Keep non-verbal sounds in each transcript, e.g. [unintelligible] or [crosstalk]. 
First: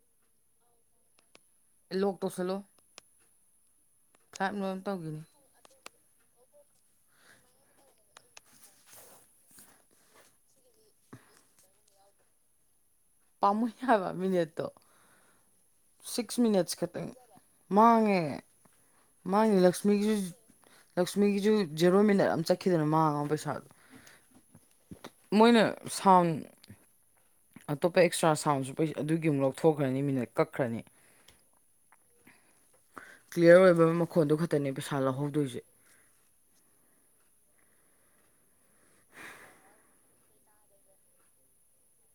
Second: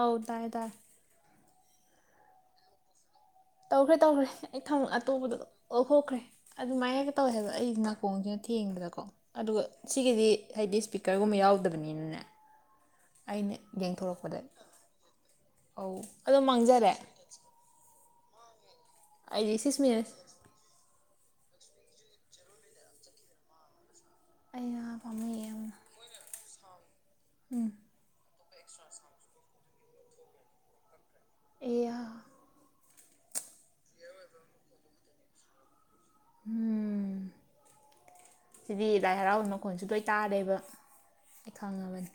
ꯑꯥꯎ ꯇꯥꯏꯌꯦ ꯇꯥꯏ ꯂꯣꯛ ꯇꯧꯁꯜꯂꯣ ꯇꯧꯈ꯭ꯔꯦ ꯇꯧꯈ꯭ꯔꯦ ꯁꯥꯏꯞ ꯑꯩ ꯂꯣꯏ ꯊꯝꯃ ꯇꯧꯈꯤꯅꯤ ꯑꯇꯣꯞꯄꯗ ꯊꯣꯛꯈ꯭ꯔꯦ ꯑꯗꯨꯃꯥꯏꯅꯒ ꯇꯧꯋꯦ ꯍꯥꯏꯕ ꯑꯩ ꯅꯀꯣꯡꯁꯤꯅ ꯊꯦꯡꯕꯗꯀꯣ ꯑꯗꯨꯒ ꯁꯤꯒꯤꯗꯤ ꯍꯥꯏꯗꯤ ꯏꯁꯄꯤꯀꯔꯒꯨꯝꯕ ꯌꯥꯎꯗꯕꯅꯤꯅꯅꯦ ꯑꯩꯅ ꯄꯥꯝꯃꯨꯏ ꯍꯥꯏꯕ ꯌꯦꯡꯊꯣꯔꯛꯄꯗ ꯃꯤꯅꯤꯠꯇꯣ ꯑꯧ ꯁꯤꯛꯁ ꯑꯗꯨꯝ ꯃꯤꯅꯠꯁ ꯃꯥꯡꯖꯔꯦ ꯃꯥꯅꯦ ꯑꯩꯗꯤ ꯁꯤꯛꯁ ꯂꯛꯁꯃꯤꯒꯤ ꯃꯤꯅꯠꯁ ꯖꯨ ꯂꯛꯁ ꯂꯛꯁꯃꯤꯒꯤꯁꯨ ꯖꯦꯔꯣ ꯃꯤꯅꯠ ꯑꯃ ꯆꯠꯈꯤꯗꯅ ꯃꯥꯡꯉꯃꯦ ꯄꯩꯁꯗꯣ ꯑꯩꯌꯥ ꯄꯥꯝꯃꯨꯏ ꯃꯣꯏꯅ ꯌꯥꯝꯅ ꯁꯥꯎꯟ ꯑꯇꯣꯞꯄ ꯑꯦꯛꯁꯇ꯭ꯔꯥ ꯁꯥꯎꯟꯁꯨ ꯄꯩ ꯑꯗꯨꯒꯤ ꯑꯃꯨꯛ ꯂꯧꯊꯣꯛꯈ꯭ꯔꯅꯤ ꯃꯤꯅꯠ ꯀꯛꯈ꯭ꯔꯅꯤ ꯑꯦꯌꯥ ꯀ꯭ꯂꯤꯌꯥꯔ ꯑꯣꯏꯕ ꯃꯈꯣꯟꯗꯨ ꯈꯛꯇꯅꯦ ꯄꯩꯁꯥ ꯂꯧꯍꯧꯗꯣꯏꯁꯦ ꯎꯝ ꯁꯤꯗꯤ ꯂꯥꯏ ꯍꯔꯥꯎꯕꯩ ꯃꯈꯣꯟꯜꯁꯨ ꯂꯣꯏ ꯇꯔꯦꯕ ꯑꯩ ꯈꯪꯉꯕꯅꯤ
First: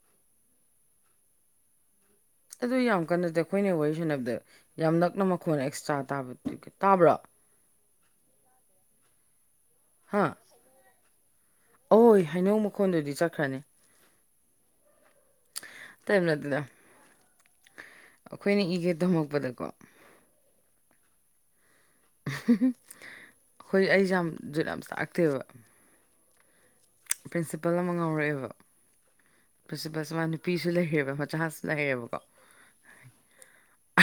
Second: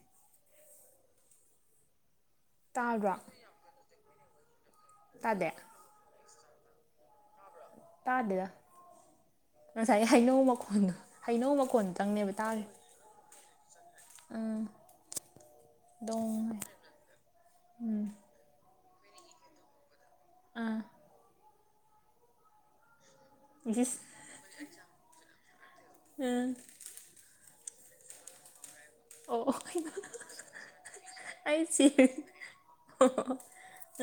ꯑꯗꯨ ꯌꯥꯝ ꯇꯥꯕ꯭ꯔꯣ ꯀꯟꯅ ꯅꯠꯇꯦ ꯑꯩꯈꯣꯏꯅ ꯋꯥꯔꯤ ꯁꯥꯟꯅꯕꯗ ꯌꯥꯝ ꯅꯛꯅ ꯇꯥꯗꯦ ꯃꯈꯣꯟ ꯑꯦꯛꯁꯇ꯭ꯔ ꯇꯥꯕ ꯇꯕ꯭ꯔꯣ ꯇꯥꯗꯦꯗ ꯉꯁꯥꯏ ꯍꯥ ꯍꯩꯅꯧ ꯃꯈꯣꯟꯗꯣ ꯍꯩꯅꯧ ꯃꯈꯣꯟꯗꯨꯗꯡ ꯑꯣꯏ ꯅꯦꯕ ꯍꯩꯅꯧ ꯇꯥꯔꯦ ꯃꯈꯣꯟꯗꯨꯗꯤ ꯆꯠꯈ꯭ꯔꯅꯤ ꯎꯝ ꯑꯇꯩ ꯗꯣꯡ ꯅꯠꯇꯦꯗ ꯎꯝ ꯑꯩꯈꯣꯏꯅ ꯏꯒꯦ ꯇꯝꯃꯛꯄꯗꯀꯣ ꯑꯥ ꯑꯍꯨꯝ ꯍꯨ ꯑꯩꯈꯣꯏ ꯑꯩꯁꯦ ꯎꯝ ꯌꯥꯝ ꯖꯨꯠ ꯌꯥꯝ ꯆꯔꯛꯇꯦꯕ ꯎꯝ ꯄ꯭ꯔꯤꯟꯁꯤꯄꯜ ꯑꯃ ꯉꯥꯎꯔꯛꯑꯦꯕ ꯑꯣ ꯄ꯭ꯔꯤꯟꯁꯤꯄꯜꯁꯦ ꯃꯥ ꯅꯨꯄꯤꯁꯨ ꯂꯩꯔꯦꯕ ꯃꯆꯥꯁꯨ ꯂꯩꯔꯦꯕꯀꯣ ꯑꯣ ꯍꯣ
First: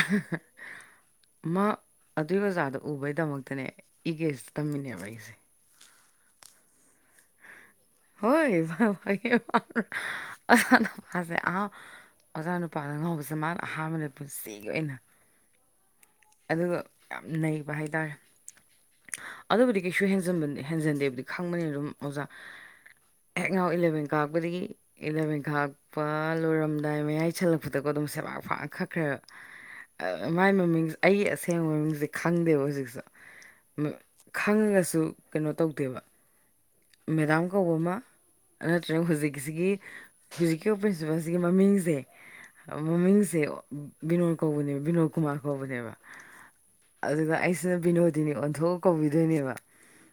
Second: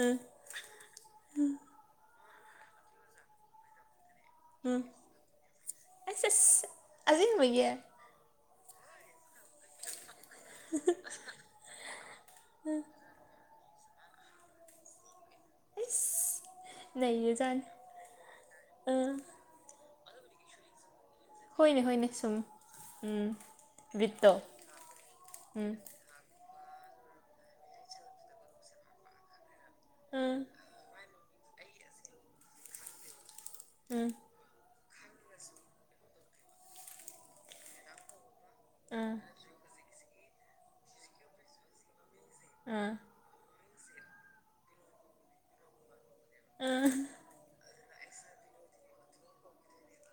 ꯎꯝ ꯃꯥ ꯑꯗꯨꯏ ꯑꯣꯖꯥꯗꯣ ꯎꯕꯩꯗꯃꯛꯇꯅꯦ ꯏꯒꯦꯁ ꯎꯝ ꯇꯝꯃꯤꯅꯦꯕ ꯑꯩꯁꯦ ꯑꯁ ꯏꯁ ꯑꯖꯤꯡꯕꯒꯤ ꯍꯣꯏ ꯐ ꯐꯩ ꯍꯥ ꯍꯥ ꯍꯥ ꯑꯣꯖꯥ ꯅꯨꯄꯥꯁꯦ ꯑꯥ ꯑꯣꯖꯥ ꯅꯨꯄꯥꯗ ꯉꯥꯎꯕꯁꯦ ꯃꯅꯥ ꯑꯍꯥꯟꯕꯗ ꯄꯨꯟꯁꯤꯒꯤ ꯑꯣꯏꯅ ꯑꯁ ꯑꯗꯨꯒ ꯌꯥꯝ ꯅꯩꯔꯖꯥꯠꯅꯤ ꯅꯩꯕ ꯍꯥꯏꯇꯥꯥꯔꯦ ꯎꯝ ꯑꯗꯨꯕꯨꯗꯤ ꯀꯩꯁꯨ ꯍꯦꯟꯖꯟꯕꯅꯦ ꯍꯦꯟꯖꯟꯗꯦꯕꯨꯗꯤ ꯈꯪꯕꯅꯤ ꯍꯣꯏꯅꯦ ꯑꯗꯨꯝ ꯍꯣꯏꯅꯦ ꯑꯣꯖꯥ ꯁꯨꯝ ꯎꯝ ꯍꯦꯛ ꯉꯥꯎ ꯏꯂꯚꯦꯟ ꯕꯤꯠꯇꯣ ꯀꯥꯛꯄꯗꯒꯤ ꯏꯂꯚꯦꯟ ꯎꯝ ꯀꯥꯛꯄ ꯂꯣꯏꯔꯝꯗꯥꯏ ꯃꯌꯥꯏ ꯆꯜꯂꯛꯄꯗꯀꯣ ꯑꯗꯨꯝ ꯁꯦꯕꯥꯛ ꯐꯥꯛꯑ ꯈꯛꯈ꯭ꯔꯦꯕ ꯑꯥ ꯎꯝ ꯃꯥꯏ ꯃꯃꯤꯡꯁꯦ ꯑꯩꯒꯤ ꯑꯁꯦꯡꯕ ꯃꯃꯤꯡꯁꯦ ꯈꯪꯗꯦꯕ ꯍꯧꯖꯤꯛꯁꯨ ꯎꯝ ꯈꯪꯉꯒꯁꯨ ꯀꯩꯅꯣ ꯇꯧꯗꯦꯕ ꯃꯦꯗꯥꯝ ꯀꯧꯕ ꯑꯃ ꯅꯠꯇ꯭ꯔꯒ ꯎꯝ ꯍꯧꯨꯖꯤꯛꯀꯤꯁꯤꯒꯤ ꯍꯧꯖꯤꯛꯀꯤ ꯄ꯭ꯔꯤꯟꯁꯤꯄꯜꯁꯤꯒꯤ ꯃꯃꯤꯡꯁꯦ ꯎꯝ ꯃꯃꯤꯡꯁꯦ ꯕꯤꯅꯣꯏ ꯀꯧꯕꯅꯦꯕ ꯕꯤꯅꯣꯏ ꯀꯨꯃꯥꯔ ꯀꯧꯕꯅꯦꯕ ꯎꯝ ꯑꯗꯨꯒ ꯑꯩꯁꯤꯅ ꯕꯤꯅꯣꯗꯤꯅꯤ ꯑꯣꯟꯊꯣꯛꯑ ꯀꯧꯕꯤꯗꯣꯏꯅꯦꯕ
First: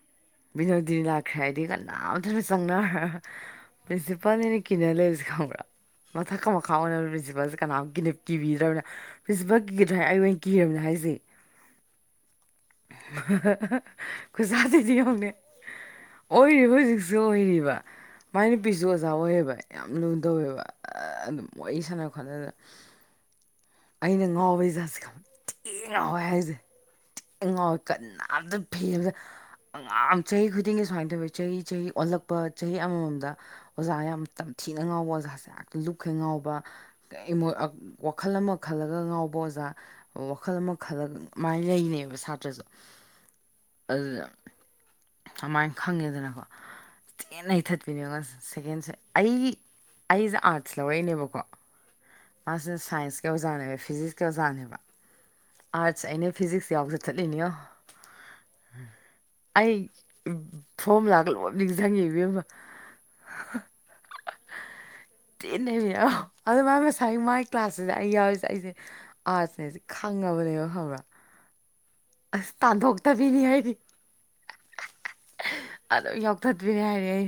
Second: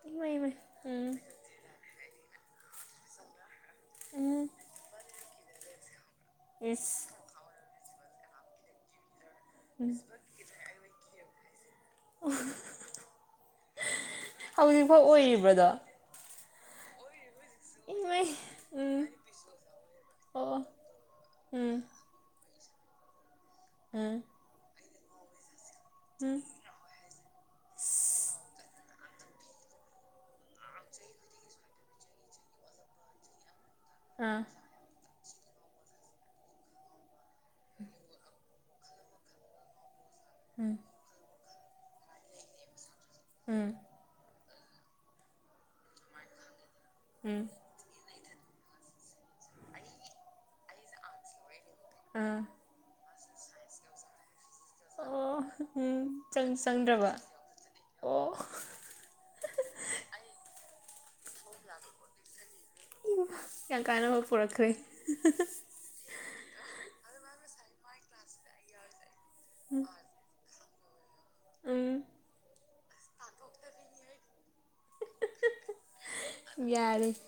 ꯏꯃꯥꯏ ꯏꯃꯥꯏ ꯕꯤꯅꯣꯗꯤꯅꯤ ꯎꯝ ꯂꯥꯛꯈ꯭ꯔꯦ ꯍꯥꯏꯗꯤ ꯀꯅꯥꯝꯇꯅ ꯆꯪꯅꯔ ꯎꯝ ꯄ꯭ꯔꯤꯟꯁꯤꯄꯥꯜꯅꯦꯅ ꯀꯤꯅ ꯂꯩꯔꯁꯤ ꯈꯪꯕ꯭ꯔꯥ ꯃꯊꯛꯀ ꯃꯈꯥ ꯑꯣꯏꯅ ꯏꯁ ꯄ꯭ꯔꯤꯟꯁꯤꯄꯥꯜꯁꯦ ꯀꯅꯥꯝ ꯀꯅꯦꯞ ꯀꯤꯕꯤꯗ꯭ꯔꯕꯅꯦ ꯄ꯭ꯔꯤꯟꯁꯤꯄꯥꯜ ꯀꯤꯒꯗ꯭ꯔꯥ ꯍꯥꯏꯔ ꯑꯩ ꯑꯣꯏꯅ ꯀꯤꯔꯕꯅꯦ ꯍꯥꯏꯁꯦ ꯈꯨꯁꯥꯊꯤꯗꯣ ꯍꯧꯖꯤꯛꯐꯥꯎ ꯌꯦꯡꯉꯨꯅꯦ ꯑꯣꯏꯔꯤꯕ꯭ꯔꯗꯣ ꯑꯣꯏꯔꯤꯕ ꯍꯧꯖꯤꯛꯁꯨ ꯑꯣꯏꯔꯤꯕ ꯏꯃꯩ ꯃꯥꯏ ꯅꯨꯄꯤꯁꯨ ꯎꯝ ꯑꯣꯖꯥ ꯑꯣꯏꯌꯦꯕ ꯌꯥꯝ ꯂꯨꯅ ꯑꯣ ꯇꯧꯋꯦꯕ ꯑꯗꯨꯝ ꯎꯝ ꯋꯥꯔꯤ ꯁꯥꯟꯅ ꯈꯣꯠꯅꯗꯅ ꯎꯝ ꯑꯩꯅ ꯉꯥꯎꯕꯩ ꯖꯥꯠꯁꯦ ꯈꯪ ꯏ ꯉꯥꯎꯋꯦ ꯎꯝ ꯍꯥꯏꯁꯦ ꯊꯤ ꯉꯥꯎꯋꯦ ꯀꯅꯥꯝꯇ ꯐꯤꯕꯗ ꯑꯉꯥꯡ ꯆꯍꯤ ꯈꯨꯗꯤꯡꯒꯤ ꯁꯨꯃꯥꯏꯅ ꯑꯗꯨꯒ ꯆꯍꯤ ꯆꯍꯤ ꯑꯣꯜꯂꯛꯄ ꯆꯍꯤ ꯑꯃꯃꯝꯗ ꯑꯣꯖꯥ ꯌꯥꯝ ꯑꯥ ꯇꯝꯊꯤꯅ ꯉꯥꯎꯕ ꯑꯣꯖꯥ ꯍꯦꯛ ꯂꯨꯞꯈꯩ ꯉꯥꯎꯕ ꯀꯩꯝ ꯑꯥ ꯋꯥꯈꯜ ꯑꯃ ꯈꯜꯂꯒ ꯉꯥꯎꯕ ꯑꯣꯖꯥ ꯋꯥꯈꯜ ꯑꯃ ꯈꯜꯂꯒ ꯃꯥꯏꯅ ꯂꯩꯅꯦꯕ ꯁꯥꯇ꯭ꯔꯁꯨ ꯎꯝ ꯑꯗꯨꯗ ꯑꯃꯥꯏꯅ ꯈꯪꯉꯦꯗꯅꯀꯣ ꯎꯝ ꯊꯤꯅꯥ ꯅꯩꯊꯠꯄꯤꯅꯦꯉꯣ ꯑꯁ ꯁꯦꯀꯦꯟꯁꯦ ꯑꯩ ꯑꯩꯁꯦ ꯑꯥꯔꯠꯁ ꯂꯧꯔꯛꯏꯅꯦꯕꯀꯣ ꯑꯥ ꯃꯥꯁꯨ ꯁꯥꯏꯟꯁ ꯀꯤ ꯑꯣꯖꯥꯅꯦꯕ ꯐꯤꯖꯤꯛꯁ ꯀꯤ ꯑꯣꯖꯥꯅꯦꯕ ꯑꯣ ꯎꯝ ꯑꯥꯔꯠꯁ ꯑꯩꯅ ꯆꯪ ꯐꯤꯖꯤꯛꯁ ꯌꯥꯎꯕ ꯆꯪꯗ꯭ꯔꯕ ꯆꯠꯊꯠꯂꯤꯅꯦ ꯌꯣ ꯑꯣ ꯑꯩ ꯐꯣꯝꯂꯥꯒ ꯂꯣꯏ ꯅꯤꯡꯁꯪꯉꯤ ꯏꯕꯦꯝꯃꯥ ꯌꯥꯝ ꯀꯥꯟꯅꯕ ꯄꯨꯔꯛꯈ꯭ꯔꯦ [unintelligible] ꯀ꯭ꯂꯥꯁꯁꯤꯗ ꯑꯩ ꯌꯥꯎꯋꯤꯁꯦ ꯑꯩꯁꯦ ꯑꯥꯔꯁꯠ ꯅꯦꯁꯦ ꯈꯪ [unintelligible] ꯎꯝ ꯑꯁ ꯇꯥꯟꯊꯣꯛꯇꯕꯤꯅꯦ ꯍꯥꯏꯔꯤ ꯑꯗꯨꯝ ꯌꯥꯎꯊꯠꯄꯤꯅꯦ ꯌꯥꯔꯦ ꯍꯥꯏꯔꯤꯌꯦ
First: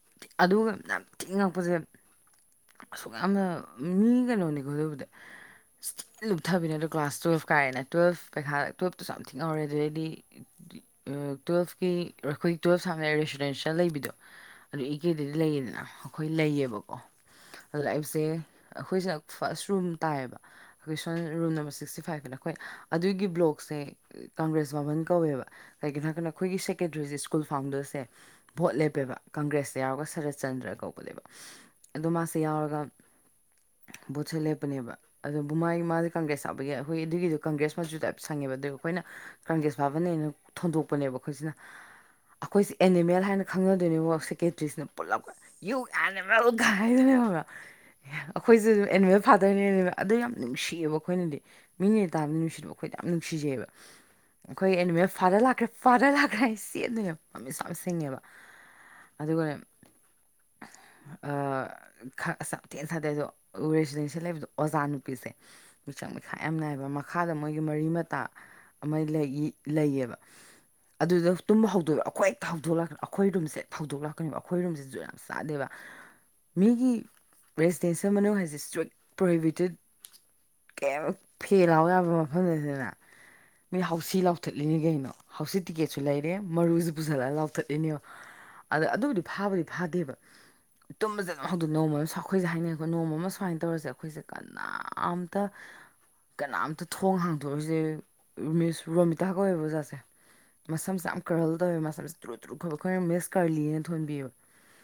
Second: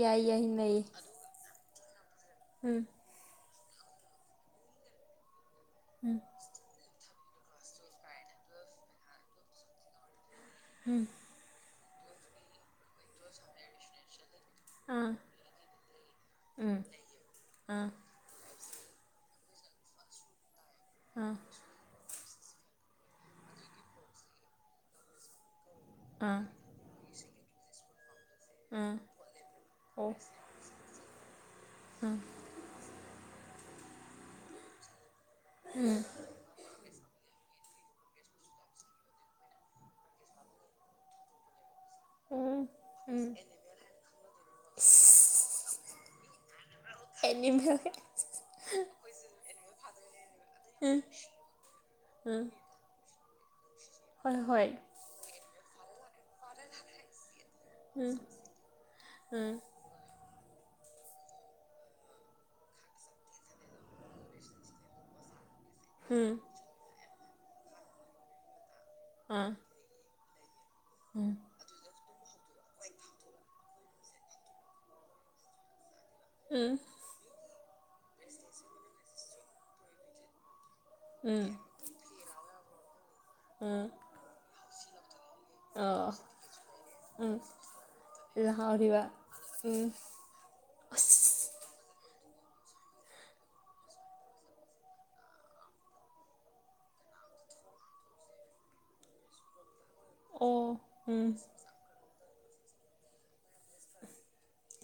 ꯌꯥꯏ ꯌꯥꯏ ꯑꯗꯨꯒ ꯂꯩ ꯌꯥꯝ ꯊꯤꯉꯛꯄꯁꯦ ꯎꯝ ꯑꯁꯨꯛ ꯌꯥꯝꯅ ꯃꯤ ꯀꯩꯅꯣꯅꯤꯀꯣ ꯗꯨꯕꯨꯗꯤ ꯑꯁ ꯊꯤ ꯂꯨꯞꯊꯕꯤꯅꯦ ꯑꯗꯣ ꯀ꯭ꯂꯥꯁ ꯇꯨꯋꯦꯜꯞ ꯀꯥꯔꯦꯅ ꯇꯨꯋꯦꯜꯞ ꯄꯩꯈꯥꯗ ꯇꯨꯋꯞꯇꯁꯨ ꯌꯥꯝ ꯊꯤꯅ ꯉꯥꯎꯔꯛꯑꯦ ꯑꯗꯨꯗꯩꯗꯤ ꯑ ꯇꯨꯋꯜꯐꯀꯤ ꯑꯩꯈꯣꯏꯒꯤ ꯇꯨꯋꯜꯞ ꯁꯥꯉꯥꯏ ꯔꯦꯁꯤꯗꯦꯟꯁꯦꯜ ꯂꯩꯕꯤꯗꯣ ꯑꯗꯨ ꯑꯥ ꯏꯀꯦꯗꯗꯤ ꯂꯩꯌꯦꯗꯅ ꯑꯩꯈꯣꯏ ꯎꯝ ꯂꯩꯌꯦꯕꯀꯣ ꯑꯥ ꯑꯗꯨꯗ ꯑꯩꯁꯦ ꯑꯩꯈꯣꯏꯁꯦ ꯐꯥꯔꯁ ꯔꯨꯝ ꯇꯥꯏꯌꯦꯕ ꯑꯩꯈꯣꯏ ꯁꯣꯝ ꯑꯥ ꯔꯨꯝ ꯅꯝꯕꯔ ꯁꯤꯛꯁꯇꯤ ꯐꯥꯏꯚ ꯀꯤꯗꯣ ꯑꯩꯈꯣꯏ ꯑꯗꯨꯒꯤ ꯕ꯭ꯂꯣꯛꯁꯦ ꯀꯪꯒ꯭ꯔꯦꯁ ꯕꯥꯚꯟ ꯀꯧꯋꯦꯕ ꯀꯩꯒꯤꯅꯣ ꯍꯥꯏꯔꯀꯥꯟꯗ ꯑꯥ ꯑꯩꯈꯣꯏꯒꯤ ꯁꯦꯀꯦꯇꯔꯤꯁꯦ ꯁ꯭ꯀ ꯁ꯭ꯀꯨꯜ ꯐꯥꯎꯟꯗꯔꯁꯦ ꯚꯣꯠ ꯑꯥ ꯂꯦꯞꯄꯦꯕ ꯀꯪꯒ꯭ꯔꯦꯁꯇ ꯌꯥꯎꯔꯒ ꯑꯣ ꯁꯔꯠꯆꯟꯗ꯭ꯔ ꯀꯧꯕꯅꯦꯕ ꯑꯗꯣ ꯃꯥꯁꯦ ꯌꯥꯎꯔꯒ ꯕꯣꯠꯁꯦ ꯂꯦꯞꯄꯅꯦꯕ ꯑꯗꯨꯕꯨ ꯃꯥꯒꯤ ꯃꯥꯁꯦ ꯀꯪꯒ꯭ꯔꯦꯁ ꯌꯥꯎꯕꯒꯤ ꯑꯩꯈꯣꯏ ꯑꯗꯨꯒꯤꯗꯣ ꯀꯪꯒ꯭ꯔꯦꯁ ꯃꯆꯨ ꯇꯥꯏꯞ ꯁꯪꯉꯦꯕ ꯑꯗꯨꯒ ꯑꯩꯈꯣꯏꯅ ꯀꯪꯒ꯭ꯔꯦꯁ ꯐꯥꯚꯟꯅꯦꯅ ꯊꯣꯟꯗꯣꯛꯄꯅꯦꯕ ꯑꯩꯈꯣꯏꯁꯤꯅ ꯎꯝ ꯑꯩꯈꯣꯏꯁꯦ ꯎꯝ ꯑꯦꯅꯤꯃꯦꯜ ꯍꯥꯏꯅ ꯈꯪꯅꯗꯣꯏꯅꯦꯕ ꯁꯦꯀꯦꯇꯔꯤꯁꯤꯅ ꯄꯨꯂꯞ ꯌꯨ ꯑꯦꯅꯤꯃꯦꯜ ꯀꯥꯏꯅꯥꯅꯦ ꯈꯪꯕꯔꯥ ꯑꯦꯅꯤꯃꯦꯜ ꯑꯩꯈꯣꯏꯁꯨ ꯑꯦꯅꯤꯃꯦꯜ ꯐꯥꯗꯔꯅꯦꯕ ꯑꯗꯨ ꯌꯥꯝ ꯎꯝ ꯅꯨꯡꯁꯤꯌꯦꯕ ꯑꯩꯈꯣꯏꯅꯗꯤ ꯃꯤꯅꯦ ꯇꯥꯕꯗ ꯎꯝ ꯅꯨꯡꯁꯤꯗꯕ ꯑꯩꯈꯣꯏꯗꯤ ꯌꯥꯝ ꯅꯨꯡꯁꯤꯖꯩꯌꯦꯕ ꯍꯣꯏ ꯍꯣꯏ ꯑꯩꯈꯣꯏ ꯑꯦꯅꯤꯃꯦꯜ ꯐꯥꯗꯔ ꯂꯥꯛꯈ꯭ꯔꯦ ꯐꯥꯗꯔ ꯂꯥꯛ ꯀꯥꯏ ꯆꯦꯟꯗꯣꯏꯅꯦꯕ ꯃꯃꯤꯠꯁꯨ ꯌꯥꯝ ꯁꯤꯡꯉꯦꯕ ꯎꯝ ꯑꯗꯨꯒꯅꯦ ꯑ ꯈ ꯑꯁ ꯌꯥꯝ ꯊꯤꯅ ꯁꯥꯊꯤ ꯑꯗꯣ ꯔꯦꯁꯤꯗꯦꯟꯁꯦꯜ ꯂꯩꯕꯗꯣ ꯑꯣꯖꯥ ꯅꯨꯄꯤꯁꯦ ꯃꯤꯆꯪ ꯎꯝ ꯃꯤꯈꯥꯏ ꯌꯥꯝ ꯅꯥꯏꯕ ꯃꯈꯥꯗ ꯃꯣꯏꯒꯤ ꯃꯔꯤ ꯃꯇꯥ ꯑꯃ ꯂꯩꯢ ꯑꯥ ꯂꯩꯌꯦꯕ ꯑꯗꯨꯗ ꯇꯨꯝ ꯍꯧꯗꯣꯛꯑꯦꯕ ꯑꯩꯈꯣꯏ ꯍꯛꯇ ꯍꯧꯗꯣꯛ ꯂꯥꯛꯀꯅꯤ ꯑꯩꯈꯣꯏ ꯔꯨꯝꯁꯦ ꯍꯧꯗꯣꯛ ꯂꯥꯛ ꯀꯩꯅꯣ ꯑꯩꯈꯣꯏꯔꯨꯝꯁꯤꯁꯨ ꯖꯨꯠ ꯌꯝ ꯆꯥꯗꯦꯕ ꯎꯝ ꯃꯤꯒꯤ ꯔꯦꯁꯤꯗꯦꯟꯁꯤꯜ ꯃꯅꯨꯡ ꯍꯥꯏꯁꯦ ꯁꯇ꯭ꯔꯤꯛ ꯄ꯭ꯔꯣꯍꯤꯕꯤꯇꯦꯠ ꯀꯩꯝ ꯎꯝ ꯐꯦꯜ ꯂꯎ ꯌꯥꯕ ꯃꯐꯝꯗ ꯅꯠ꯭ꯇꯦꯗꯅ ꯎꯝ ꯃꯤ ꯍꯥꯎꯁꯤ ꯂꯥꯎꯊꯠꯂꯤꯅꯤ ꯀꯩꯅꯣ ꯍꯥꯎꯁꯤ ꯇꯤꯛꯀꯦꯠꯁꯨ ꯑꯣ ꯂꯩꯔꯦ ꯃꯔꯨꯁꯨ ꯄꯨꯁꯜꯂꯒ ꯎꯝ ꯂꯥꯎꯊꯠꯂꯤꯅꯦ ꯑꯥ ꯂꯥꯎꯔꯤꯕ ꯑꯗꯨꯕꯨꯗꯤ ꯐꯥꯕꯨꯗꯤ ꯎꯝ ꯐꯥꯗꯦꯕ ꯇꯨꯝꯕꯁꯦ ꯑꯗꯨꯝ ꯑꯁ ꯍꯧꯗꯣꯛ ꯅꯣꯡꯃ ꯑꯩꯈꯣꯏꯁꯦ ꯍꯥꯏꯅꯩꯑꯦꯕ ꯅꯣꯡꯃꯥ ꯑꯃ ꯁꯨꯃꯥꯏꯅ ꯇꯧꯔꯁꯦ ꯑꯩꯈꯣꯏꯁꯦ ꯀꯅꯥꯝꯇ ꯀꯅꯥꯝꯇ ꯊꯣꯡ ꯍꯥꯡꯗꯣꯛꯏꯁꯦ ꯃꯤꯁ ꯔꯣꯃꯤꯇꯥ ꯀꯧꯑꯦꯕ ꯑꯣꯖꯥꯁꯦ ꯑꯣ ꯃꯁꯝꯁꯦ ꯌꯥꯝ ꯎꯝ ꯀꯥꯔꯜ ꯇꯧꯋꯦꯕ ꯃꯁꯝꯁꯦ ꯇꯨꯔꯨ ꯇꯨꯔꯨ ꯈꯣꯏꯕ ꯑꯩꯈꯣꯏꯅ ꯃꯤꯁ ꯀꯥꯔꯂꯤꯅ ꯊꯣꯟꯕꯤ ꯑꯦꯕ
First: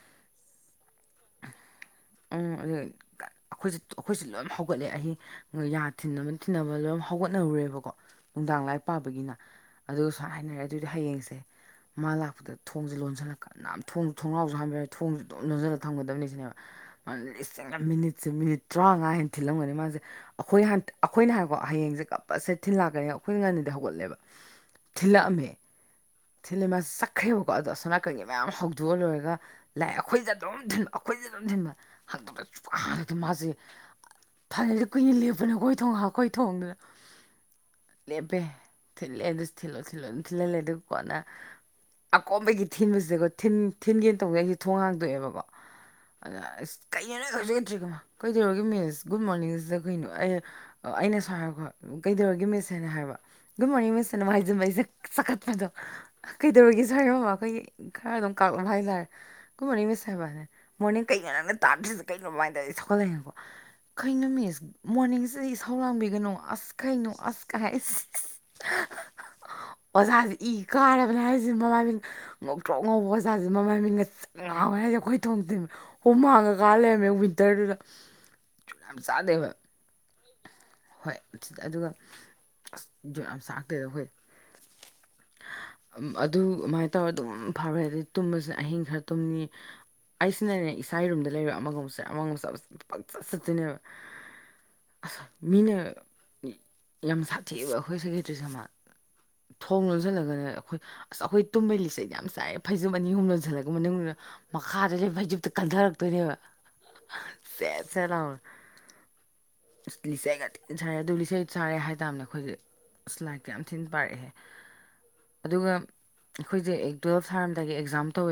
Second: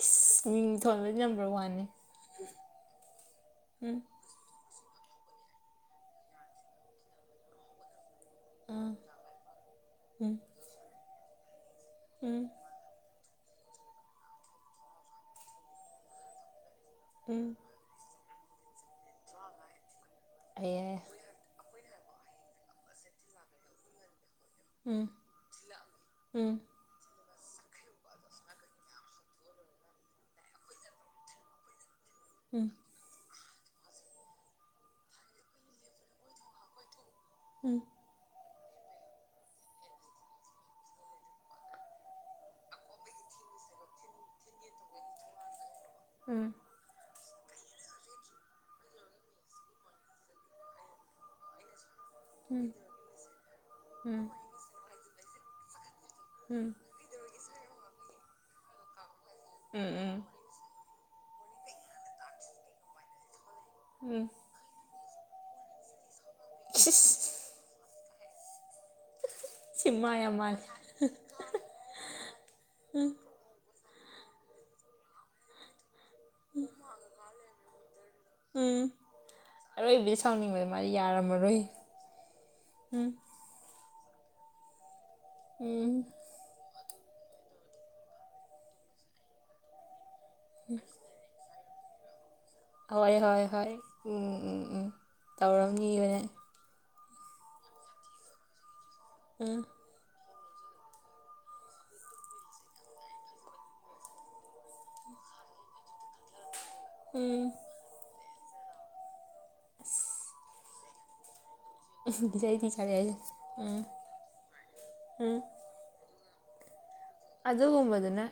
ꯏꯁ ꯃꯤꯡ ꯊꯣꯟꯕꯗꯤ ꯅꯝꯕꯔ ꯋꯥꯟꯅꯤ ꯎꯝ ꯑꯗꯨ ꯑꯩꯈꯣꯏ ꯎꯝ ꯑꯩꯈꯣꯏꯁꯦ ꯂꯣꯏ ꯍꯧ ꯍꯧꯒꯠꯂꯦ ꯑꯍꯤꯡ ꯌꯥ ꯊꯤꯟꯕ ꯊꯤꯟꯅꯕ ꯂꯣꯏ ꯍꯧꯒꯠꯅꯔꯨꯔꯦꯕꯀꯣ ꯅꯨꯡꯗꯥꯡ ꯂꯥꯏ ꯑꯥ ꯄꯥꯕꯒꯤꯅ ꯑꯗꯨꯒ ꯎꯝ ꯁꯨꯃꯥꯏꯅ ꯍꯥꯏꯅꯔꯦ ꯑꯗꯨꯗꯤ ꯍꯥꯌꯦꯡꯁꯦ ꯃꯥ ꯎꯝ ꯂꯥꯛꯄꯗ ꯊꯣꯡꯖꯦ ꯂꯣꯟꯖꯜꯂꯛ ꯀꯅꯥꯝ ꯊꯣꯡ ꯊꯣꯡꯅꯥꯎꯁꯨ ꯍꯥꯡꯕ ꯌꯥꯔꯣꯏ ꯊꯣꯡꯁꯨ ꯗꯨꯝ ꯂꯣꯟꯁꯤꯜꯒ ꯊꯝꯒꯗꯕꯅꯤ ꯁꯤꯅꯦꯕ ꯃꯥ ꯎꯝ ꯂꯤꯁꯤꯡ ꯂꯛ ꯃꯤꯅꯤꯠ ꯁꯦ ꯃꯤꯅꯤꯠ ꯇꯔꯥꯉꯥ ꯍꯦꯟꯅ ꯊꯤꯜꯂꯝꯒꯅꯤ ꯃꯥꯁꯦ ꯑꯩꯈꯣꯏ ꯍ ꯑꯌꯥ ꯑꯩꯈꯣꯏꯅ ꯍꯥꯏꯀꯣ ꯍꯌꯦꯡꯁꯦ ꯀꯞꯄꯁꯦ ꯊꯤꯜꯂꯛꯀꯅꯤ ꯑꯩꯈꯣꯏꯅ ꯉꯟꯅꯗꯤ ꯍꯧꯒꯠꯂꯦꯕ ꯎꯝ ꯊꯤꯜꯂꯛꯑꯝꯃꯦ [unintelligible] ꯎꯝ ꯆꯠꯈ꯭ꯔꯦꯕꯀꯣ ꯑꯗꯣ ꯑꯁꯣ ꯅꯥꯀꯟꯒꯤ ꯃꯌꯥꯝ ꯍꯧꯗꯣꯛꯑ ꯂꯣꯏꯔꯒ ꯂꯥꯛꯑ ꯑꯩꯈꯣꯏꯁꯦ ꯑꯗꯨꯝ ꯊꯤꯟꯕ ꯑꯩꯈꯣꯏꯁꯦ ꯑꯗꯨꯝ ꯎꯝ ꯊꯤꯟꯕ [unintelligible] ꯃꯥꯁꯦ ꯐꯅꯗ ꯀꯨꯏꯅ ꯂꯦꯞꯄꯅꯦ ꯑꯩꯈꯣꯏ ꯊꯣꯡ ꯑꯩꯈꯣꯏ ꯊꯣꯡꯗꯨꯗ ꯎꯝ ꯂꯦꯞꯄꯦ ꯊꯤꯜꯂꯦ ꯑꯗꯨ ꯊꯤꯜꯂꯣ ꯊꯤꯜꯂꯣ ꯑꯗꯨꯝ ꯊꯤꯜꯍꯜꯂꯦ ꯑꯗꯨ ꯀꯣꯅ ꯑꯀꯣꯟꯕꯒꯤ ꯊꯤꯟꯕꯁꯤꯗ ꯊꯤꯟ ꯊꯤꯟꯒꯦ ꯇꯧꯋꯦ ꯑꯩꯁꯦ ꯊꯣꯡ ꯍꯥꯡꯇꯣꯛꯑꯦꯕꯀꯣ ꯑꯥ ꯗꯥ ꯎꯝ ꯑꯁ ꯀꯩ ꯌꯦ ꯅꯣꯏ ꯍꯒꯠꯇ꯭ꯔꯤꯕ ꯀꯩꯗꯧꯔꯒꯦ ꯃꯤꯁ ꯒꯨꯗ ꯃꯣꯔꯅꯤꯡꯁꯤꯗ ꯀꯩꯅꯣ ꯑꯩ ꯑꯩꯅ ꯁꯨꯃꯥꯏ ꯍꯥꯏꯀꯣ ꯀꯩꯗꯧꯔꯒꯦ ꯃꯤꯁ ꯍꯥꯏꯅ ꯍꯥꯏꯕ ꯒꯨꯗ ꯃꯣꯔꯅꯤꯡ ꯃꯤꯁ ꯎꯝ ꯍꯥꯏꯅ ꯍꯥꯏꯖꯟꯕ ꯑꯩꯁꯦ ꯆꯈꯠꯄꯗꯣ ꯎꯝ ꯀꯩꯗꯧꯔꯒꯦꯁꯦ ꯍꯥꯏꯔꯣ ꯑꯩꯈꯣꯏꯒꯤ ꯈꯔ ꯑꯗꯨꯝ ꯀꯥꯛꯂꯅ ꯍꯥꯏꯇꯥꯥꯔꯦ ꯒꯨꯗ ꯃꯣꯔꯅꯤꯡ ꯎꯝ ꯃꯤꯁ ꯎꯝ ꯍꯥꯏꯕ ꯅ ꯃꯣꯔꯅꯤꯡ ꯀꯩꯩꯅꯣ ꯅꯪꯅ ꯇꯥꯗ꯭ꯔꯤꯁꯤ ꯀꯩꯅꯣ ꯃꯃꯥꯏꯅ [unintelligible] ꯕꯀꯣ ꯎꯝ ꯀꯩꯅꯣ ꯃꯤꯁ ꯃꯣꯔꯅꯤꯡꯁꯦ ꯏꯁꯧꯂꯥꯡꯕꯤꯒꯅꯣ ꯑꯁ ꯀꯩ ꯅꯣ ꯑꯁ ꯁꯤ ꯀꯥꯏ ꯍꯥꯏ ꯏꯁ ꯁꯤꯃꯥꯌꯥꯝ ꯑꯣꯖꯥꯁꯦ ꯏ ꯀꯥꯔꯕꯅꯦ ꯍꯥꯏꯁꯦ ꯃꯃꯥꯏ ꯃꯤꯠ ꯉꯧꯇ꯭ꯔꯣꯛ ꯉꯧꯕ ꯑꯣꯖꯥꯥꯁ ꯃꯃꯥ ꯃꯤꯠ ꯉꯁꯪ ꯉꯁꯪ ꯉꯥꯡꯑꯦ ꯍꯥꯏꯁꯦ [unintelligible] ꯑꯩꯈꯣꯏ ꯊꯣꯡ ꯊꯤꯟꯕꯗ ꯍꯨꯝꯃꯥꯡꯒ ꯀꯥ ꯂꯩꯔꯝꯃꯦ ꯋꯤꯟꯇꯔꯗꯨꯗ ꯖꯨꯠ ꯎꯝ ꯌꯥꯝ ꯆꯥꯗꯦꯕ ꯑꯔꯣꯏꯕꯗꯤ ꯁꯥꯎꯅꯤꯡꯕꯗ ꯃꯥꯗꯤ ꯍꯣꯏ ꯑꯁ ꯌꯥꯔꯝꯃꯔꯣꯏ ꯑꯗꯨꯒ ꯑꯁ ꯎꯝ ꯖꯨꯠ ꯌꯥꯝ ꯆꯥꯔꯛꯇꯦꯗ ꯑꯩꯈꯣꯏ ꯎꯝ ꯑꯝ ꯑꯗꯨꯃꯥꯏ ꯇꯧꯔ ꯑꯗꯨꯝ ꯐꯥꯒꯔꯦ ꯑꯗꯩ ꯇꯨꯝꯕꯁꯤꯅ ꯑꯍꯤꯡ ꯈꯔ ꯇꯨꯝꯅꯤ ꯑꯩꯁꯤꯅꯅꯦ ꯏꯁꯥꯒꯤ ꯔꯨꯝꯝꯗ ꯂꯩꯔꯣꯏ ꯑꯃꯒ ꯃꯨꯛ [unintelligible] ꯍꯣꯏ ꯄꯪꯆꯠ ꯍꯣꯏ ꯍꯣꯏ ꯆꯠꯇꯣꯏꯅꯦꯕ ꯎꯝ ꯎꯝ ꯎꯝ ꯑꯁ ꯃꯤꯅ ꯇꯧꯔꯝꯅꯤꯕꯅ ꯌꯥꯝ ꯁꯥꯊꯤꯕ ꯑꯩꯈꯣꯏ ꯁꯦꯀꯦꯇ꯭ꯔꯤꯁꯦ ꯈꯪꯕ꯭ꯔ ꯎꯝ ꯊꯣꯡ ꯂꯣꯟꯁꯤꯜꯂꯒꯅꯦ ꯑꯩꯈꯣꯏ ꯑꯁ ꯑꯩꯈꯣꯏ ꯇꯨꯝꯃꯒꯤ ꯂꯤꯁꯦ ꯑꯩꯗꯤ ꯌꯥꯝ ꯆꯥꯛꯑꯦ ꯐꯩꯖꯨꯞ ꯑꯅꯤ ꯑꯍꯨꯝ ꯂꯣꯟꯁꯤꯜꯂꯒ ꯃꯅꯨꯡꯗꯨ ꯃꯈꯥꯗ ꯂꯩꯕ ꯐꯩꯖꯨꯞꯇ ꯀꯟꯊꯔꯛꯇꯣꯏꯅꯦꯕ ꯎꯝ ꯁꯦꯠ ꯁꯦꯠ ꯂꯥꯎꯅ ꯂꯤꯆꯩꯒ ꯊꯤꯅ ꯁꯔꯦ ꯑꯗꯨ ꯂꯤꯆꯩ ꯆꯥꯔꯦ ꯍꯥꯏꯇꯥꯥꯝꯅꯦ ꯑꯩꯈꯣꯏꯁꯦ ꯏꯁꯩ ꯊꯤ ꯁꯥꯔꯛꯑꯦ ꯍꯥꯏꯁꯦ ꯑꯁ ꯂꯥꯏꯔꯤꯛꯇꯤ ꯌꯥꯝ ꯎꯝ ꯊꯤꯅ ꯄꯥꯔꯛꯑꯦ ꯎꯝ ꯑꯗꯨꯒ ꯑꯩꯈꯣꯏꯖꯦ ꯑꯗꯨꯒꯨꯝꯕꯗꯨꯅ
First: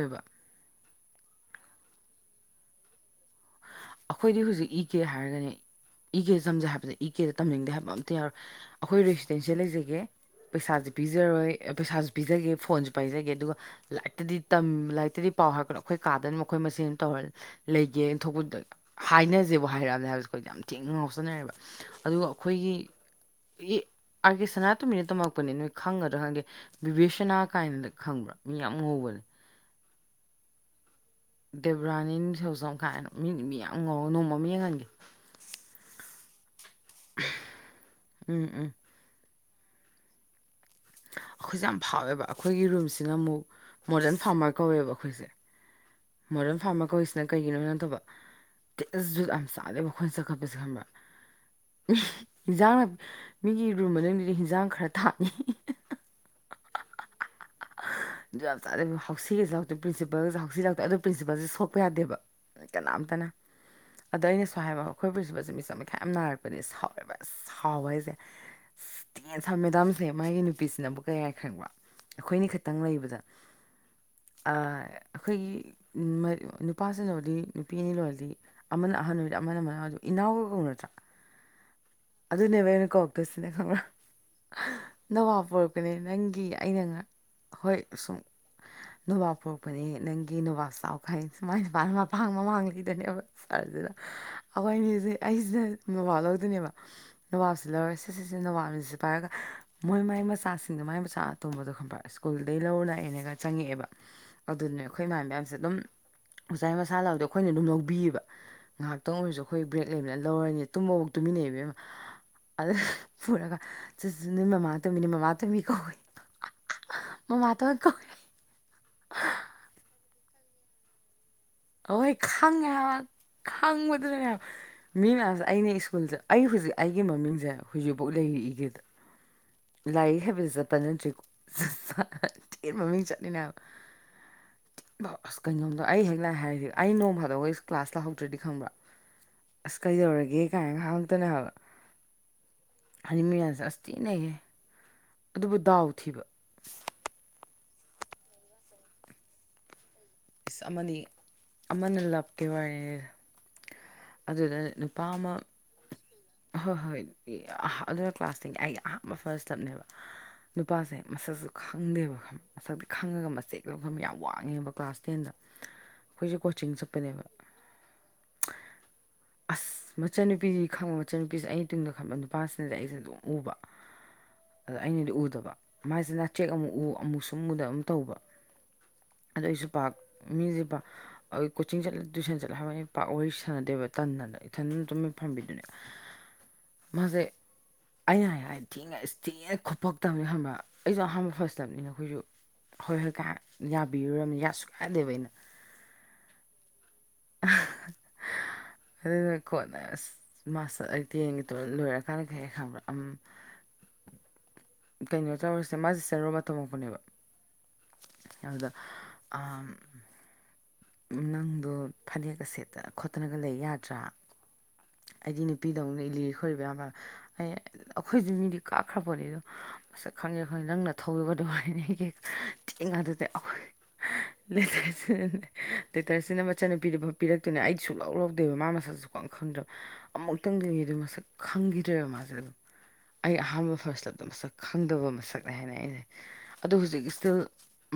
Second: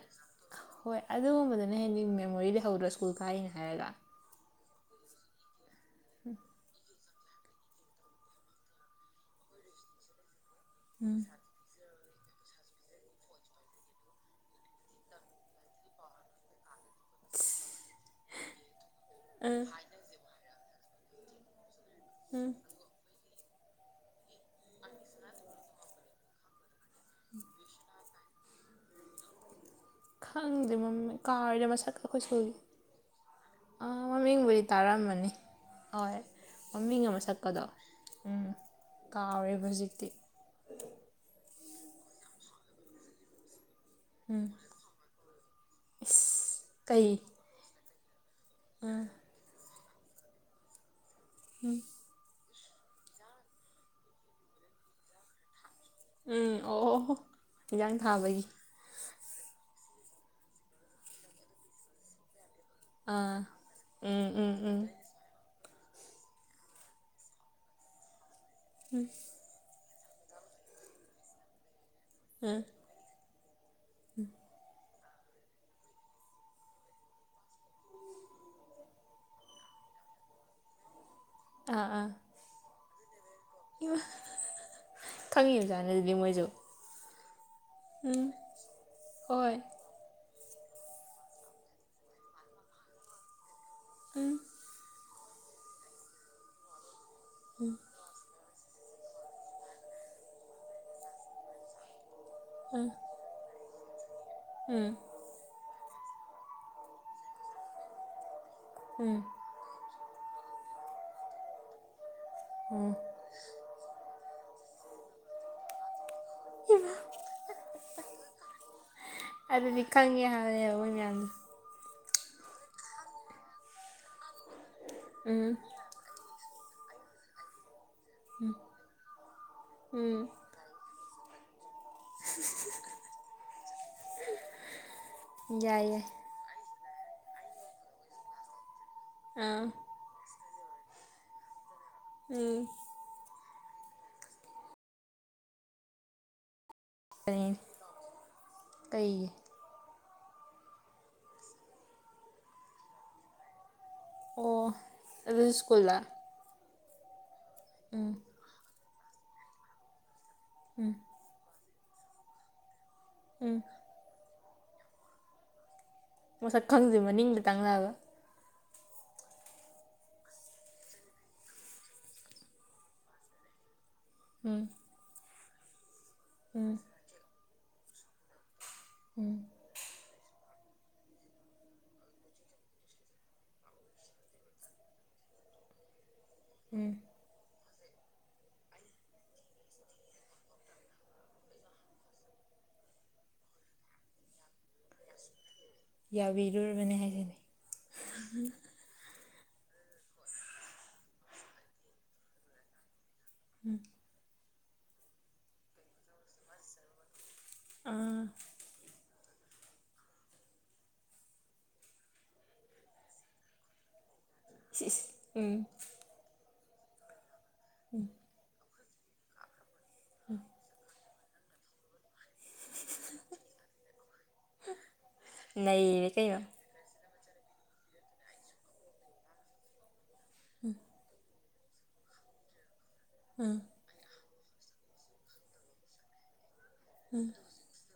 ꯍꯣꯏ ꯑꯗꯨꯒꯨꯝꯕꯗꯨꯅ ꯍꯦꯟꯗꯤ ꯃꯦꯃꯣꯔꯤ ꯂꯩꯍꯧꯗꯔꯣ ꯁ꯭ꯀꯨꯜ ꯀꯥꯔꯤꯅꯦ ꯍꯥꯏꯔꯒ ꯑꯩꯈꯣꯏꯗꯤ ꯍꯧꯖꯤꯛ ꯏ ꯀꯦ ꯍꯥꯏꯔꯒꯅꯦ ꯏ ꯀꯦ ꯇꯝꯖꯦ ꯍꯥꯏꯕꯖꯦ ꯏ ꯀꯦꯗ ꯇꯝꯅꯤꯡꯗꯦ ꯍꯥꯏꯕ ꯑꯝꯇ ꯌꯥꯎꯔꯦ ꯑꯩꯈꯣꯏ ꯔꯤꯛꯁꯅꯤ ꯁꯤꯗ ꯂꯩꯖꯒꯦ ꯄꯩꯁꯥꯥꯁꯦ ꯎꯝ ꯄꯤꯖꯔꯣꯏ ꯑꯦ ꯄꯩꯁꯥꯁꯨ ꯄꯤꯖꯒꯦ ꯐꯣꯟꯁꯨ ꯄꯥꯏꯖꯒꯦ ꯑꯗꯨꯒ ꯂꯥꯏꯔꯤꯛꯇꯗꯤ ꯇꯝ ꯂꯥꯏꯔꯤꯛꯇꯗꯤ ꯄꯥꯎ ꯍꯥꯏꯔꯛꯀꯅꯣ ꯑꯩꯈꯣꯏ ꯀꯥꯗꯅ ꯑꯈꯣꯏ ꯃꯁꯦꯟ ꯇꯧꯔꯦ ꯂꯩꯒꯦꯅ ꯊꯣꯛꯄꯗꯨꯗ ꯎꯝ ꯍꯥꯏꯅꯁꯦꯕ ꯍꯥꯏꯔꯛꯑꯕꯅꯦ ꯍꯥꯏꯕ ꯑꯩꯈꯣꯏ ꯌꯥꯝ ꯊꯤꯅ ꯉꯥꯎꯁꯅꯔꯦꯕ ꯑꯗꯨꯒ ꯎꯝ ꯑꯈꯣꯏꯒꯤ ꯑꯦ ꯑꯥꯔꯀꯦ ꯁꯅꯥꯇꯣꯝꯕꯤꯗ ꯇꯝꯃꯛꯄꯅꯦ ꯅꯣꯏ ꯈꯪꯒꯗ꯭ꯔꯥ ꯈꯪꯗꯦ ꯕꯤꯕꯦꯁꯅꯥ ꯀꯥꯏꯅ ꯈꯪꯕ꯭ꯔꯥ ꯃꯤ ꯌꯥꯝ ꯉꯧꯕꯅꯤ ꯈꯪꯗꯦ ꯃꯃꯤ ꯀꯥꯎꯔꯦꯗ ꯃꯁꯛꯀ ꯗꯦꯕ꯭ꯔꯥꯅꯤ ꯑꯩꯈꯣꯏ ꯁ꯭ꯀꯨꯜꯒꯤ ꯁꯦꯜꯖꯝ ꯀꯥꯏꯅ ꯃꯤ ꯃꯤ ꯌꯥꯝ ꯑꯥ ꯉꯧꯔꯒ ꯅꯣꯡꯃ ꯑꯃ ꯃꯃꯤꯡꯕꯨꯗꯤ ꯌꯦꯡꯍꯟꯒꯦ ꯇꯥꯔꯝꯃꯅꯤ ꯑꯣꯏ ꯃꯃꯤꯡ ꯒ ꯃꯁꯛꯀꯗꯣ ꯎꯝ ꯀꯥꯎꯔꯦꯕ ꯍꯨꯖꯤꯛꯇꯤ ꯑꯩꯈꯣꯏꯁꯦ ꯌꯥꯝ ꯐꯥꯎꯋꯦꯕ ꯑꯩꯈꯣꯏꯒꯤ ꯔꯨꯝꯁꯤꯅ ꯑꯃꯨꯛ ꯃꯣꯗꯔꯟ ꯐꯥꯔꯃꯔ ꯀꯧꯋꯦꯕ ꯑꯩꯈꯣꯏꯁꯦ ꯃꯣꯗꯔꯟ ꯏꯁ ꯐꯥꯔꯃꯔ ꯀꯩ ꯀꯧꯔꯤꯁꯤꯅ ꯀꯩꯒꯤꯅꯣ ꯅꯠꯇꯕ ꯇꯦꯖꯨꯨ ꯌꯥꯝ ꯆꯥꯗꯦꯕ ꯑꯈꯣꯏꯁꯦ ꯆꯀꯠꯄꯁꯦ ꯈꯪꯕ꯭ꯔꯥ ꯎ ꯍꯨꯝ ꯖꯥꯡꯅ ꯃꯤꯒꯤ ꯔꯨꯝ ꯃꯅꯨꯡꯗꯨꯗ ꯏꯟꯖꯥꯡ ꯈꯔ ꯊꯥꯅꯤꯌꯦ ꯑ ꯍꯥꯍꯥ ꯎꯝ ꯑꯣ ꯑꯣ ꯍꯣ ꯖꯨꯠ ꯌꯥꯝ ꯆꯥꯗꯦ ꯍꯥꯎꯁꯤꯒꯁꯨ ꯂꯥꯎꯊꯠ ꯄ꯭ꯔꯤꯟꯁꯤꯄꯜꯒꯥꯁꯦ ꯍꯥꯎꯁꯤ ꯂꯥꯎꯊꯣꯛꯑꯦ ꯑꯗꯨ ꯄ꯭ꯔꯤꯟꯁꯤꯄꯜꯁꯦ ꯁꯣꯛꯄ ꯌꯥꯗꯦꯕ ꯀꯅꯥꯝꯇꯅ ꯑꯥ ꯑꯗꯣ ꯎꯝ ꯎꯝ ꯑꯩꯅꯁꯨ ꯎꯝ ꯍꯥꯏꯕ ꯑꯩꯈꯣꯏ ꯄ꯭ꯔꯤꯟꯁꯤꯄꯜꯁꯦ ꯃꯤꯆꯪ ꯃꯤ ꯈꯥꯏ ꯌꯥꯝ ꯅꯥꯏꯔꯛꯄꯅꯦ ꯁꯥꯎꯋꯦꯕ ꯑꯁ ꯁꯥꯎꯕ ꯍꯥꯏꯖꯦ ꯊꯤꯅ ꯁꯥꯎꯌꯦꯕ ꯃꯦꯗꯝ ꯃꯥꯒꯤ ꯅꯨꯄꯤꯁꯤꯅ ꯑꯃꯨꯛ ꯀꯩ ꯍꯥꯏ ꯈꯪꯕ꯭ꯔꯥ ꯑꯩꯈꯣꯏꯅꯤ ꯎꯝ ꯈꯇꯪ ꯂꯩꯕꯗ ꯑꯥ ꯑꯩꯈꯣꯏꯒꯤ ꯃꯔꯤ ꯅꯨꯄꯥꯁꯤꯅꯕꯨꯗꯤ ꯅꯨꯄꯤ ꯑꯅꯤ ꯂꯣꯜꯂꯗꯤ ꯑꯃꯅ ꯑꯍꯜ ꯑꯣꯏꯔꯗꯤ ꯑꯃꯅ ꯃꯅꯥ ꯏꯅꯥꯎꯒ ꯀꯧꯅꯗ꯭ꯔꯥ ꯑꯥ ꯑꯥ ꯑꯗꯨꯅꯦꯕ ꯑꯩꯅ ꯁꯤꯅꯦ ꯈꯪꯕ꯭ꯔꯥ ꯏꯃꯥ ꯍꯥ ꯅꯋꯥ ꯄꯨꯔꯛꯄꯅꯦ ꯈꯪꯉꯤꯕꯖꯥꯠꯅꯤ ꯑꯗꯨꯗꯤ ꯅꯪꯒꯤ ꯃꯣꯏꯁꯨ ꯑꯩꯅ ꯉ ꯍꯣꯏ ꯁꯨꯝ ꯎꯝ ꯅꯣꯕꯥ꯭ꯕ ꯍꯣꯏ ꯄꯣꯔꯛꯄꯅꯦ ꯅꯪ ꯒꯤ ꯅꯣꯕꯥꯞ ꯆꯥꯎ ꯈꯥꯏ ꯃꯥꯏ ꯅꯨꯄꯥꯅ ꯃꯄꯥꯡ ꯃꯃꯥꯡꯒꯤꯗꯅꯦꯕ ꯁꯔꯖꯤꯅ ꯎꯝ ꯑꯩꯈꯣꯏ ꯅꯤꯖꯦ ꯑꯩꯖꯤꯅ ꯅꯣꯕꯥꯞ ꯂꯧꯗꯣꯏꯅꯦꯕ ꯅꯣꯕꯥꯞꯁꯤ ꯂꯧꯔ ꯁꯦ ꯁꯦ ꯁꯦ ꯅꯣꯕꯥꯞꯅꯤ ꯖꯤ ꯄꯥꯏꯔꯒ ꯃꯣꯏ ꯃꯥꯏ ꯃꯆꯥꯁꯤꯡꯗꯣ ꯃꯥꯏ ꯃꯆꯥ ꯑꯇꯣꯝꯕꯗꯣ ꯈꯪꯕ꯭ꯔꯥ ꯀꯨꯜꯗꯩꯩ ꯂꯧꯔ ꯂꯥꯛꯑꯦꯅ ꯒꯥ ꯆꯪꯉꯛꯑꯦꯕ ꯑꯗꯨꯅꯦ ꯎꯝ ꯑꯩꯈꯣꯏ ꯏꯃꯥꯟꯕꯤ ꯃꯌꯥꯝꯖꯦ ꯑꯗꯨꯝ ꯑꯣꯖꯥꯏ ꯃꯁꯥ ꯂꯧꯗ ꯑꯩꯈꯣꯏꯅ ꯑꯗꯨꯝ ꯂꯧꯕꯤꯌꯦꯕ ꯉꯍꯥꯛꯇꯪ ꯎꯝ ꯑꯣꯏꯔꯁꯨ ꯑꯩꯈꯣꯏ ꯕ꯭ꯔꯦꯛ ꯂꯩꯕꯅ ꯂꯧꯔꯅꯤ ꯇꯨꯝꯕꯕꯥꯎ ꯇꯨꯃꯤꯟꯅꯩꯕꯦꯝꯃ ꯑꯗꯨꯗ ꯎꯝ ꯄꯨꯔꯒ ꯆꯤ ꯅꯣꯏ ꯃꯃꯥ ꯇꯨꯝꯃꯤꯅꯦ ꯃꯃꯥ ꯇꯨꯝꯃꯤ ꯀꯣ ꯏꯃꯥ ꯃꯃꯥꯇꯣꯟ ꯀꯧꯑꯦ ꯑꯗꯨꯗꯤ ꯈꯪꯉꯦ ꯍꯥꯏꯌꯦ ꯃꯣꯏ ꯃꯌꯥꯝꯅ ꯑꯍꯣꯏ ꯈꯪꯉꯦ ꯍꯥꯏꯕ ꯈꯪꯕꯗꯨꯅꯅꯦ ꯍꯤꯏꯕ ꯃꯤ ꯃꯌꯥꯝꯖꯦ ꯎꯝ ꯑꯩꯅ ꯁ꯭ꯀꯨꯜꯖꯦ ꯑꯩ ꯍꯧꯖꯤꯛ ꯑꯩꯒꯤ ꯃꯃꯤꯡꯖꯦ ꯍꯧꯖꯤꯛꯕꯣꯛ ꯂꯩꯔꯤ ꯏꯀꯦꯗ ꯂꯥꯏꯔꯤꯛ ꯎꯝ ꯍꯩꯕꯗ ꯆꯠꯄ ꯅꯠꯇ꯭ꯔꯦꯀꯣ ꯁꯥ ꯁꯥꯊꯤ ꯃꯃꯤꯡ ꯆꯠꯂꯤꯅꯦ ꯍꯥꯏꯕ ꯕꯁ ꯀꯩꯅꯣꯗꯣ ꯌꯥꯏ ꯑꯩ ꯌꯥꯏ ꯍꯦꯛ ꯂꯥꯛꯑꯦ ꯍꯥꯏꯔꯗꯤ ꯑꯩ ꯅꯣꯡ ꯐꯥꯗꯣꯛꯀ ꯑꯩ ꯀ꯭ꯂꯥꯁ ꯂꯥꯛꯍꯧꯗ꯭ꯔꯗꯤ ꯈꯪꯕ꯭ꯔꯥ ꯑꯥ ꯑꯁ ꯀꯩꯗꯧꯔꯒꯦ ꯀꯥꯏꯅ ꯍꯥꯡꯇꯣꯏꯅꯦ ꯍꯥꯏꯕ ꯎꯝ ꯍꯥꯏꯗꯤ ꯃꯤ ꯃꯌꯥꯝꯖꯦ ꯑꯁ ꯊꯤ ꯅꯩꯌꯦ ꯑꯗꯨꯕꯨ ꯗꯥꯎ ꯊꯤꯕ ꯑꯦ ꯀꯩꯒꯤ ꯏꯁ ꯑꯃꯗꯤ ꯑꯃꯅ ꯂꯞꯀꯤ ꯋꯥꯔꯤꯅꯤꯗ ꯑꯣ ꯑꯗꯨꯗ ꯅꯨꯄꯥ ꯑꯃ ꯑꯗꯨꯁꯨ ꯁ꯭ꯀꯨꯜꯗ ꯍꯣ ꯍꯣꯏ ꯑꯗꯨꯅ ꯎꯝ ꯀ꯭ꯂꯥꯁꯇꯒꯤ ꯑꯩꯒꯤ ꯑꯍꯥꯟꯕ ꯐꯔꯁ ꯂꯚꯅꯦꯕ ꯅꯨꯄꯥꯁꯦ ꯃꯁꯛꯁꯨ ꯈꯪꯗꯦꯕ ꯈꯪꯕ ꯃꯁꯛꯇꯤ ꯈꯪꯉꯒ ꯎꯝ ꯃꯆꯦꯛ ꯂꯧꯕ ꯌꯥꯝ ꯋꯥꯡꯉꯦꯕ ꯀ꯭ꯂꯥꯁ ꯇꯦꯟꯗ ꯈꯣꯏꯖꯦ ꯃꯁꯛ ꯀꯣꯆꯤꯡ ꯈꯪꯗꯦ ꯆꯠꯄꯅꯦꯕ ꯃꯅꯤꯡꯗ ꯇꯪꯂꯒ ꯆ ꯑꯁ ꯃꯆꯟꯅꯨꯄꯤ ꯗꯤ ꯈꯪꯕ ꯃꯆꯟꯅꯨꯄꯤꯖꯦ ꯑꯩꯩ ꯇꯨꯡꯗ ꯈꯪꯕ ꯅꯨꯄꯥꯁꯤꯅꯗꯤ ꯑꯩꯁꯦ ꯑꯗꯨꯝ ꯎꯕ ꯎꯝ ꯑꯗ ꯑꯩꯅꯗꯤ ꯎꯗꯕ ꯃꯥꯏꯖꯤ ꯅꯥꯆꯦꯛ ꯑꯃꯨꯛ ꯎꯝ ꯎ ꯑꯃꯨꯛ ꯁꯨꯝ ꯎꯗꯕ ꯑꯝ ꯇꯧꯕ ꯑꯗ ꯑꯩꯖꯨ ꯃꯤꯖꯦ ꯄ ꯑꯥ ꯀꯣꯆꯤꯡ ꯆꯠꯂꯦ ꯇꯨꯏꯁꯟ ꯆꯠꯂꯦ ꯍꯥꯏꯕꯅꯤ ꯄꯥꯛ ꯋꯥꯔꯤ ꯁꯥꯟꯅꯗꯦꯕ ꯇꯟꯗꯅ ꯏꯊꯟ ꯗꯨꯝ ꯇꯨꯃꯤꯟ ꯐꯝꯕꯤꯗꯨꯅꯦ ꯃꯥꯖꯦ ꯑꯩꯅ ꯍꯥꯏ ꯍꯥꯏ ꯊꯤꯅ ꯑꯁ ꯊꯤꯅ ꯈꯨꯨꯞꯄꯛꯇꯑꯝꯅꯤ ꯈꯕ꯭ꯔꯥ ꯑꯩꯖꯨ ꯑꯍꯥꯟꯕ ꯐꯔꯁ ꯂꯕꯅꯤꯅ ꯈꯣꯏꯖꯨ ꯍꯣꯏ ꯍꯣꯏ ꯀ ꯌꯥꯕꯤꯔꯨꯔꯅꯨ ꯌꯥꯁꯨ ꯀꯥꯗꯦꯕ ꯑꯩꯅ ꯌꯥꯕꯤꯔꯨꯔꯕꯅꯦ ꯍꯥꯏ ꯑꯍꯥ ꯍꯥ ꯑꯗꯨ ꯈꯣꯠꯅ ꯃꯥꯁꯨ ꯑꯩ ꯇꯦꯟꯒꯦ ꯇꯨꯋꯦꯞ ꯂꯣꯏꯔꯀꯥꯟꯗ ꯀꯩ ꯍꯥꯏꯔꯛꯏ ꯈꯪꯕ꯭ꯔꯥ ꯑ ꯎꯝ ꯀꯩꯅꯣ ꯇꯧꯔꯁꯦ ꯃꯥꯁꯦ ꯁꯦꯟ ꯔꯣꯕꯥꯔꯠ ꯇꯝꯃꯛꯄꯅꯦꯕ ꯑꯥ ꯑꯗꯥ ꯑꯥ ꯅꯪꯗꯣ ꯐꯅꯦꯛꯀ ꯁꯦꯠꯇ ꯈꯣꯠꯇꯅ ꯂꯩ ꯌꯥꯗ꯭ꯔꯥ ꯏꯁ ꯏꯁ ꯑꯩꯗꯤ ꯎꯝ ꯅꯨꯄꯤꯗꯧꯅ ꯂꯤꯔꯤ ꯈꯣꯏ ꯑꯩ ꯑꯈꯣꯏꯗꯤ ꯃꯤꯗꯤ ꯀꯥꯞꯈ꯭ꯔꯕꯣꯅꯤ ꯑꯗꯣ ꯃꯁꯛ ꯈꯪꯉꯦ ꯈꯪꯉꯦ ꯅꯪ ꯅ [unintelligible] ꯅꯩꯔꯦ ꯀꯩꯅꯣ ꯁꯤꯐ ꯄꯤꯔꯛꯇꯣꯏꯅꯦ ꯑꯩꯗꯤ ꯁꯨ ꯂꯧ ꯂꯧꯗꯦꯕ ꯃꯥ ꯃꯁꯛꯁꯨ ꯁꯨꯈꯪ ꯈꯪꯗ꯭ꯔꯕ ꯑꯃꯨꯛꯇꯪꯗꯅꯤ ꯑꯗꯨ ꯃꯁꯛ ꯈꯪꯈꯤꯗ꯭ꯔꯦꯕ ꯃꯥꯁꯦ ꯑꯗꯨꯝ ꯑꯩ ꯑꯍꯥꯟꯕ ꯐ꯭ꯔꯁ ꯂꯞꯗ ꯃꯁꯛ ꯈꯪꯗꯕ ꯃꯁꯛꯅꯦ ꯍꯥꯏꯅ ꯑꯩꯅ ꯑꯗꯣ ꯍꯧꯖꯤꯛ ꯏꯁꯇꯤꯜ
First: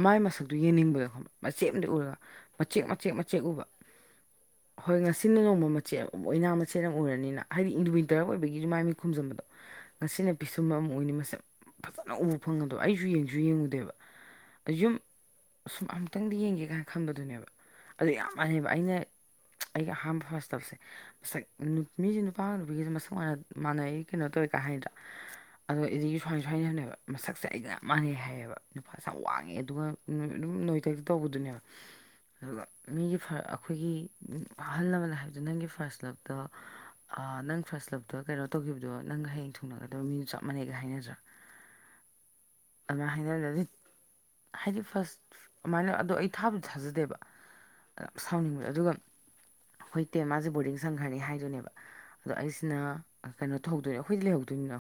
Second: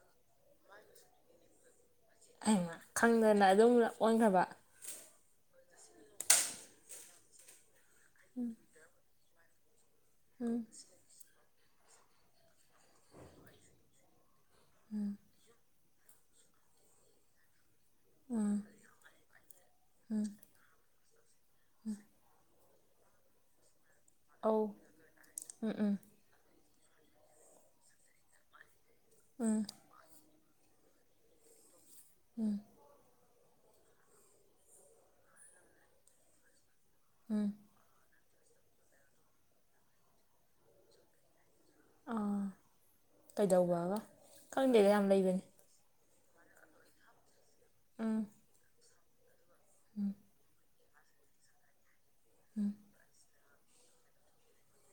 ꯃꯥꯏ ꯃꯁꯛꯇꯨ ꯌꯦꯡꯅꯤꯡꯕꯗꯣ ꯃꯆꯦꯠ ꯑꯃꯗꯤ ꯎꯔꯒ ꯍꯩꯃꯥ ꯃꯆꯦꯛ ꯃꯆꯦꯛ ꯃꯆꯦꯛ ꯈꯪꯗꯅ ꯎꯕ ꯑꯗꯨꯝ ꯑꯣꯟꯈ꯭ꯔꯕ ꯍꯣꯏ ꯉꯁꯤ ꯁꯤꯟꯅ ꯅꯣꯡꯃ ꯃꯆꯦꯠ ꯑꯃꯛ ꯑꯣꯏꯅ ꯃꯆꯦꯠ ꯑꯃ ꯑꯣꯏꯔꯅꯤꯅ ꯍꯥꯏꯗꯤ ꯋꯤꯟꯇ꯭ꯔ ꯑꯣꯏꯕꯒꯤꯁꯨ ꯃꯥꯏ ꯃꯤꯠ ꯈꯨꯝꯖꯟꯕꯗ ꯉꯁꯤꯅ ꯎꯝ ꯄꯤꯁꯨꯝꯕ ꯑꯃ ꯑꯨꯅꯤ ꯃꯁꯛ ꯐꯖꯅ ꯎꯕ ꯐꯪꯕꯗꯣ ꯑꯩꯁꯨ ꯌꯦꯡꯁꯨ ꯌꯦꯡꯉꯨꯗꯦꯕ ꯌꯨꯝ ꯁꯨꯝ ꯑꯃꯨꯛꯇꯪꯗꯤ ꯌꯦꯡꯒꯦ ꯀꯥꯏꯅ ꯈꯟꯕꯗꯨꯅꯦꯕ ꯑꯗꯨ ꯌꯥꯝ ꯃꯥꯟꯅꯩꯕ ꯑꯩꯅ ꯑꯩꯒ ꯑꯍꯥꯟꯕ ꯐꯥꯁ ꯂꯞꯁꯦ ꯁꯛ ꯃꯤꯁꯦ ꯅꯨꯄꯥ ꯅꯨꯄꯤꯒꯤꯁꯦ ꯃꯁꯛ ꯃꯥꯟꯅ ꯃꯥꯟꯅꯩ ꯀꯩꯅꯣ ꯇꯧꯋꯦꯀꯥꯏ ꯑꯧ ꯍꯥꯏꯗ꯭ꯔ ꯎꯝ ꯑꯗꯣ ꯎꯝ ꯏꯩꯗꯤ ꯁꯨꯋꯥꯥꯏꯏ ꯁꯨꯋꯥꯏꯅꯁꯨꯅꯦꯕ ꯃꯁꯛꯁꯦ ꯑꯩꯒ ꯌꯥꯝ ꯃꯥꯟꯅꯩ ꯍꯥꯏꯌꯦꯕ ꯅꯨꯄꯥꯁꯦ ꯌꯥꯝ ꯋꯥꯡꯉꯦ ꯎꯝ ꯑꯗꯨꯒ ꯑꯗꯨꯝ ꯅꯣꯏꯊꯛ ꯇꯧꯕꯗꯨꯅꯦꯕ ꯑꯗꯨꯒ ꯃꯤ ꯐꯔꯥꯒ ꯑꯩꯈꯣꯏꯒꯤ ꯑꯍꯜ ꯂꯃꯟ ꯍꯥꯏꯕꯗꯨ ꯅꯪꯒꯤ ꯐꯥꯔꯁ ꯂꯨꯞꯇ ꯅꯪ ꯐꯥꯔꯁ ꯂꯨꯞꯇ ꯑꯗꯣ ꯀꯩꯅꯣ ꯇꯧꯈꯤꯕꯗꯣ ꯅꯪꯒ ꯍꯌꯦꯡ ꯊꯨꯡꯅꯒꯗꯕ ꯃꯤꯒ ꯆꯞ ꯃꯥꯟꯅꯩꯒ ꯍꯥꯏꯅꯗ꯭ꯔꯥ ꯑꯥ ꯑꯗꯨꯃꯥꯏ ꯍꯥꯏꯅꯗꯤ ꯀꯩꯗꯧꯕꯒ ꯍꯥꯏꯗꯤ ꯈꯪꯗꯦꯗ ꯌꯥꯝ ꯐꯥꯔꯁ ꯂꯩꯕꯅꯤ ꯑꯗꯨꯃꯥꯏꯅ ꯑꯗꯣ ꯑꯩ ꯑ ꯊꯥꯕꯨꯗꯤ ꯊꯥꯖꯗꯦꯕ ꯎꯝ ꯁꯥꯎꯅꯤꯡꯕ ꯑꯗꯨꯒ ꯍꯣꯏꯇꯦ ꯃꯥꯁꯦ ꯕꯣꯔꯗꯤꯡ ꯁꯪꯈ꯭ꯔꯅꯤ ꯍꯥꯏꯗꯨꯅꯦꯕ ꯑꯗꯣ ꯑꯩꯁꯤꯅ ꯀꯩꯅꯣ ꯇꯧꯗꯣꯏꯅ ꯑꯩꯈꯣꯏ ꯂꯩꯍꯧꯗꯣꯏꯅꯤꯅ